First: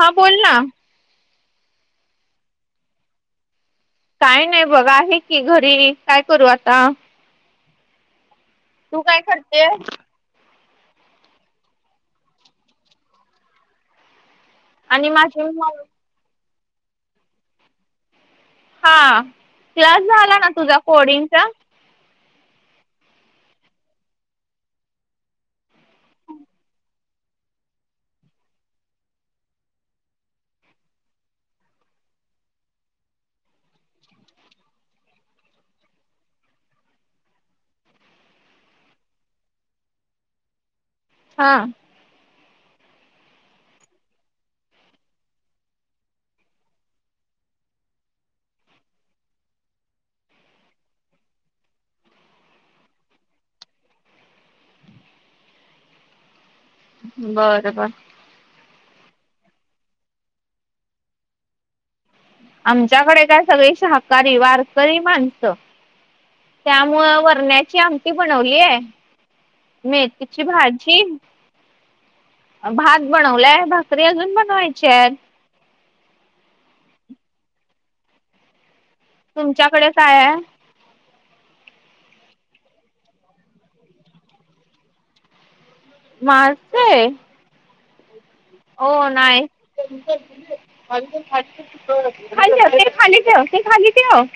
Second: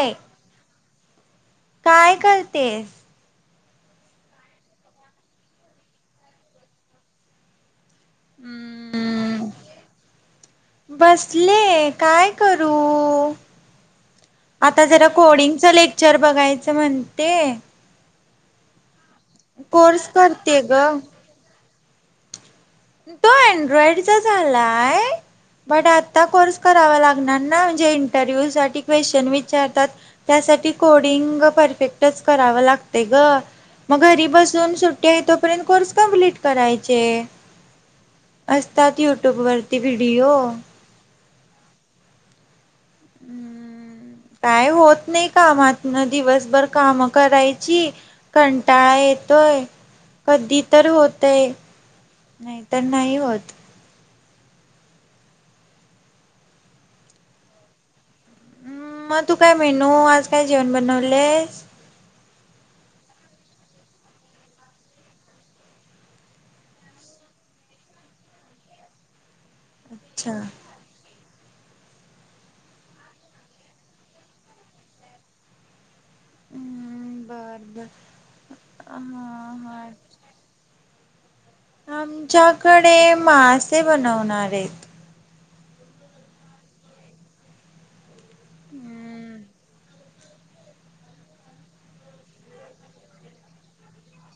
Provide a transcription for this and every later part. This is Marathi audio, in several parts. हां बोल ना.. काय करतेस? काय नाही बघ, आहे की घरी, काय करू आता? तू काय करतेस? बसले, काय करू? आता जरा आणि माझी कोडिंगचं मम्मी लेक्चर बघायचं म्हणते. हा क्लास कोर्स झाला ना, करते ग तुझा कोडिंगचा. तो अँड्रॉइडचा झालाय. पण आता कोर्स करावा लागणार ना? इंटरव्ह्यू साठी क्वेश्चन विचारता? त्यासाठी कोडिंग परफेक्टच करावं लागते ग. मग घरी बसून सुट्टी हाय तोपर्यंत, कोर्स कम्प्लीट करायचे. असतात युट्यूब वरती व्हिडिओ. हा. [inaudible] काय होत नाही कामात, दिवसभर काम करायची. कंटाळा येतोय, कधी तर होतय. नाही तर नाही होत. बर बर. म तू काय मेनू? आज काय जेवण बनवले? आमच्याकडे काय सगळे शाकाहारी वारकरी माणसं. त्यामुळ वरण्याची आमटी बनवली, आहे अच्छा मेथीची भाजी. भात बनवलाय, भाकरी अजून बनवायची आहेत. हम् बर बर ह. तुमच्याकडे काय आहे? आमच्याकडे मासे बनवणार आहेत. मासे? ओ हम्म. नाईस. [unintelligible] खाली ठेव ते खाली ठेव ते खाली ठेव.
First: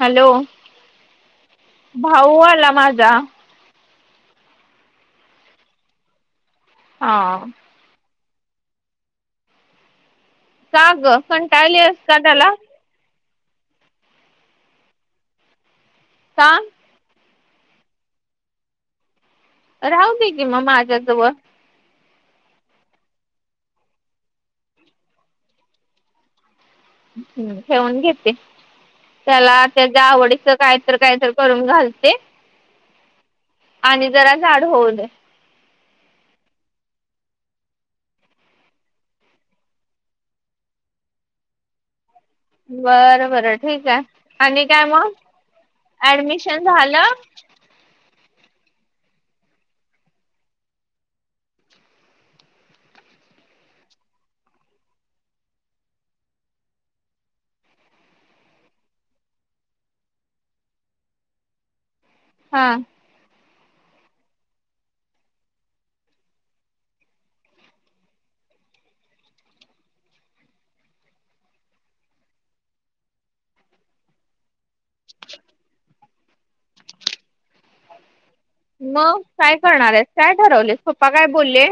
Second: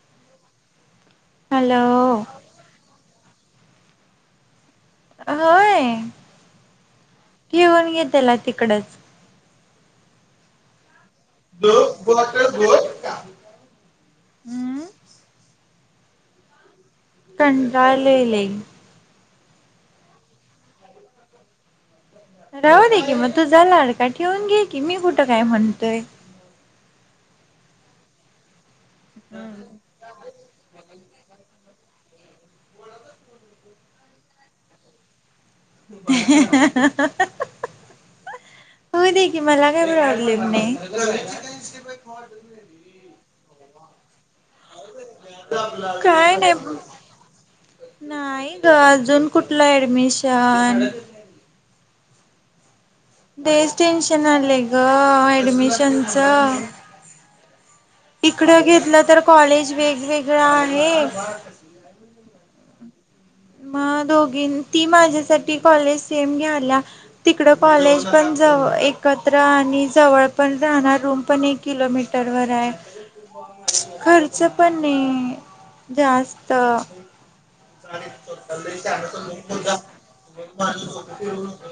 हॅलो हॅलो भाऊ आला माझा. होय. ह. ठेवून घे त्याला तिकडेच. का ग? कंटाळली आहेस का त्याला. हम्म का? कंटाळले लई. राहू दे की मग, माझ्याजवळ. राहू दे की मग, तूझा लाडका! ठेवून घे की, मी कुठं काय म्हणतोय. हम्म ठेऊन घेते. त्याला त्याच्या आवडीच काय तर काय तरकरून घालते. आणि जरा जाड होऊ दे. [unintelligible] होऊ दे की, मला काय प्रॉब्लेम नाही. हो. [unintelligible] बरं बरं ठीक आहे, आणि काय मग काय नाही. ऍडमिशन झालं. नाही ग, अजून कुठल ऍडमिशन. तेच टेन्शन आले ग, अऍडमिशनच. इकडं घेतलं तर, कॉलेज वेगवेगळं आहे. हा. मग दोघी, ती माझ्यासाठी कॉलेज सेम घ्याल्या. तिकड कॉलेज पण जव एकत्र आणि जवळ पण राहणार रूम पण एक. किलो मीटरवर आहे. खर्च पण नाही जास्त. [unintelligible] मग काय करणार आहेस? काय ठरवलेस? पप्पा काय बोलले?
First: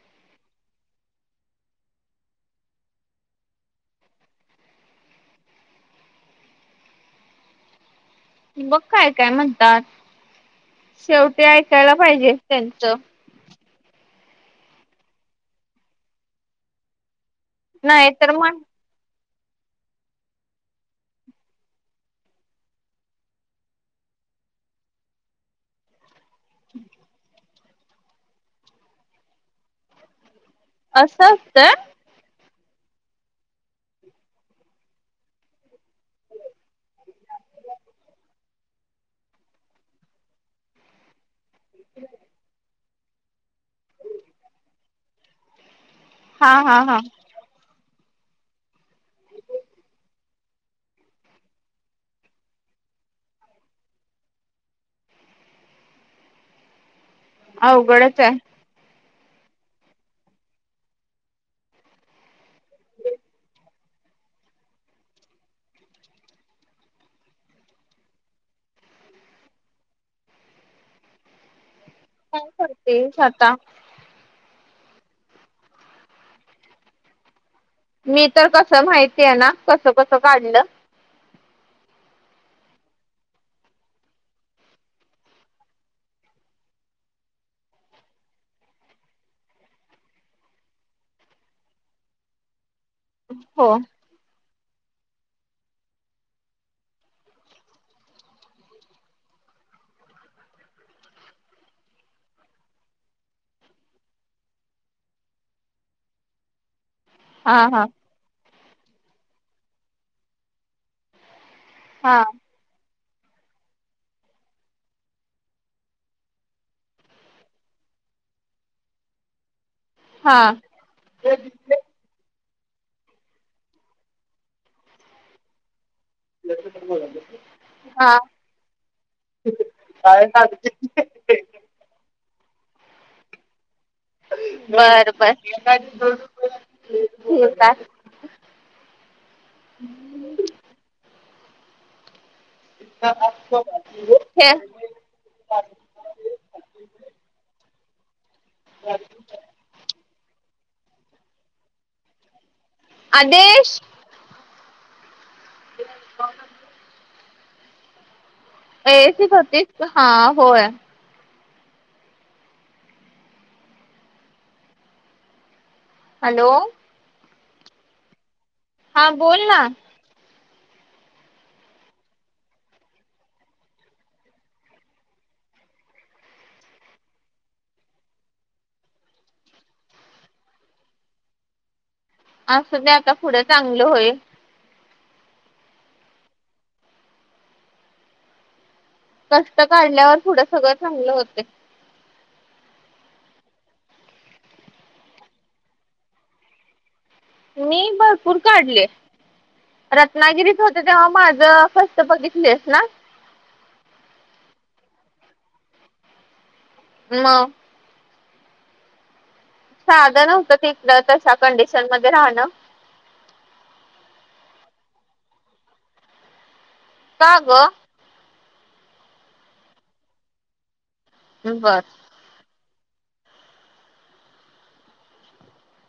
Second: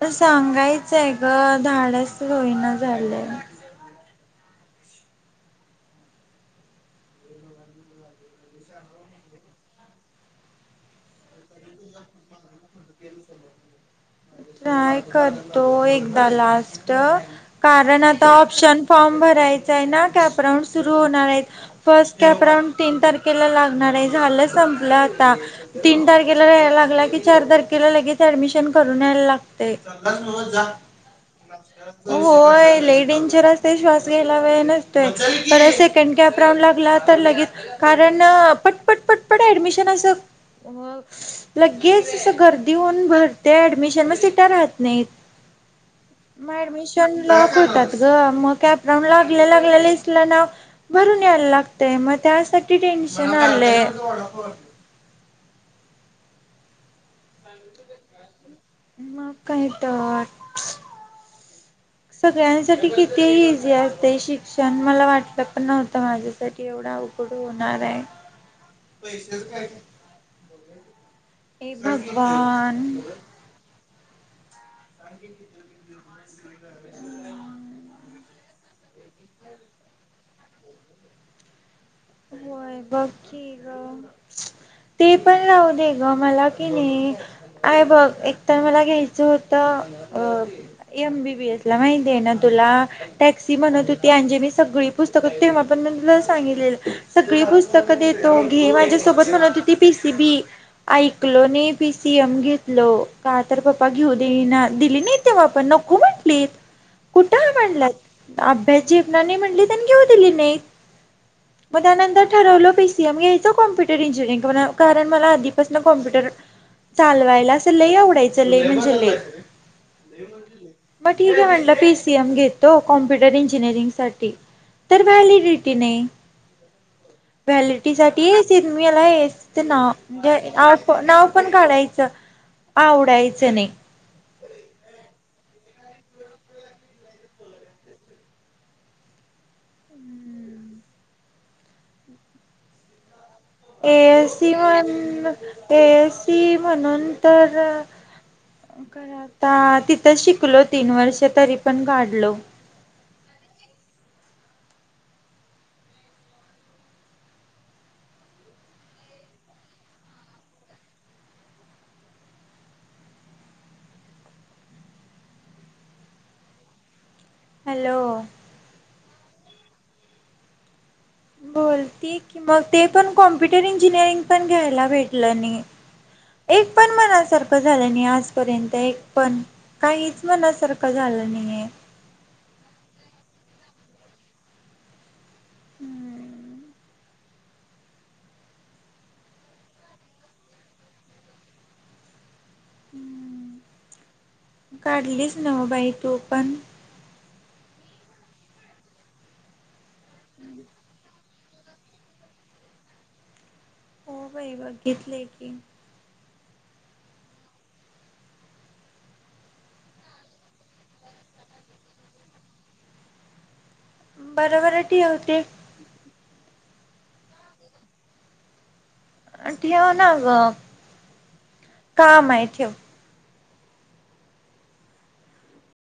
तर सांगायचंय ग, धाडस होईना झालंय. बघ काय काय म्हणतात, शेवटी ऐकायला पाहिजे त्यांचं. ट्राय करतो एकदा लास्ट, कारण नाही आता तर मग ऑप्शन फॉर्म भरायचां आहे ना, कॅपराऊंड सुरू होणार आहे. फर्स्ट कॅपराऊंड तीन तारखेला लागणार आहे, झालं संपलं आता तीन तारखे तीन तारखेला लागला की चार तारखेला लगेच ऍडमिशन करून यायला लागते. असं असत. ते लय डेंजर असतय, श्वास घ्यायला वेळ नसतोय, परत सेकंड कॅप राऊंड लागला तर लगेच. कारण पटपट पटपट ऍडमिशन असं. लगेच अस गर्दी होऊन भरते ऍडमिशन, मग सिटा राहत नाहीत. हा मग हा हा ऍडमिशन लॉक होतात ग, मग कॅप राऊंड लागल्या लागल्या लिस्टला नाव भरून यायला लागतय मग त्यासाठी टेन्शन आलंय. अवघडच हाय. मग काय तर. सगळ्यांसाठी किती इझी असते शिक शिक्षण मला वाटलं पण नव्हतं माझ्यासाठी एवढ अवघड होणार आहे. पैसेच काय? काय भगवान करतेस आता? हं [unintelligible] मी तर कसं माहिती आहे ना? कसं कसं काढलं, होय बघ की ग. ते पण राहू दे ग, मला कणी. आहे बघ एकतर मला घ्यायचं होतं, अ एमबीबीएस, ला माहिती आहे ना तुला? टॅक्सी हो म्हणत होती, अंजी मी सगळी पुस्तकं तेव्हा पण मला सांगितलेलं. सगळी पुस्तकं देतो, घे माझ्यासोबत म्हणत होती पीसी बी. ऐकलो नाही पी. सी. एम. घेतलो, का तर पप्पा घेऊ देईना दिली नात. तेव्हा पण नको म्हटली. हं [inaudible] कुठं म्हणलात अभ्याचीनाने म्हणलीत आणि घेऊ दिली नाही. मग हा त्यानंतर ठरवलं पीसीएम घ्यायचं कॉम्प्युटर इंजिनिअरिंग कारण मला आधीपासून कॉम्प्युटर. चालवायला अस लय आवडायचं लय म्हणजे लय. हा म ठीक आहे म्हणल पीस. पी सी एम घेतो कॉम्प्युटर इंजिनिअरिंगसाठी तर व्हॅलिडिटी नाही. हं. व्हॅलिडीटी साठी सिरमीला येतेना. म्हणजे नाव पण काढायचं आवडायचं नाही. बर बर हो का. ह. एसी म्हण एसी म्हणून तर. खर आता तिथं शिकलो तीन वर्ष तरी पण काढलो. आदेश. हा. एसी त होती हा होय. हॅलो. हॅलो. हा बोलणा. बोलतेय की मग ते पण कॉम्प्युटर इंजिनिअरिंग पण घ्यायला भेटलं नाही. एक पण मनासारखं झालं नाही आजपर्यंत एक पण. काहीच मनासारखं झालं नाहीये. असुदे आता पुढं चांगलं होईल. हम्म. कष्ट काढल्यावर पुढ सगळं चांगल होते. हम्म. काढलीसं नाव बाई तू पण. मी भरपूर काढले. रत्नागिरीत होते तेव्हा माझं कस्ट बघितलेस ना. हो बाई बघितले की. म साधंनव्हतं तिथलं तशा कंडिशन मध्ये राहणं. बरोबर ठेव होते. का ग. आणि ठेव ना ग. बरं. हा माय ठेव.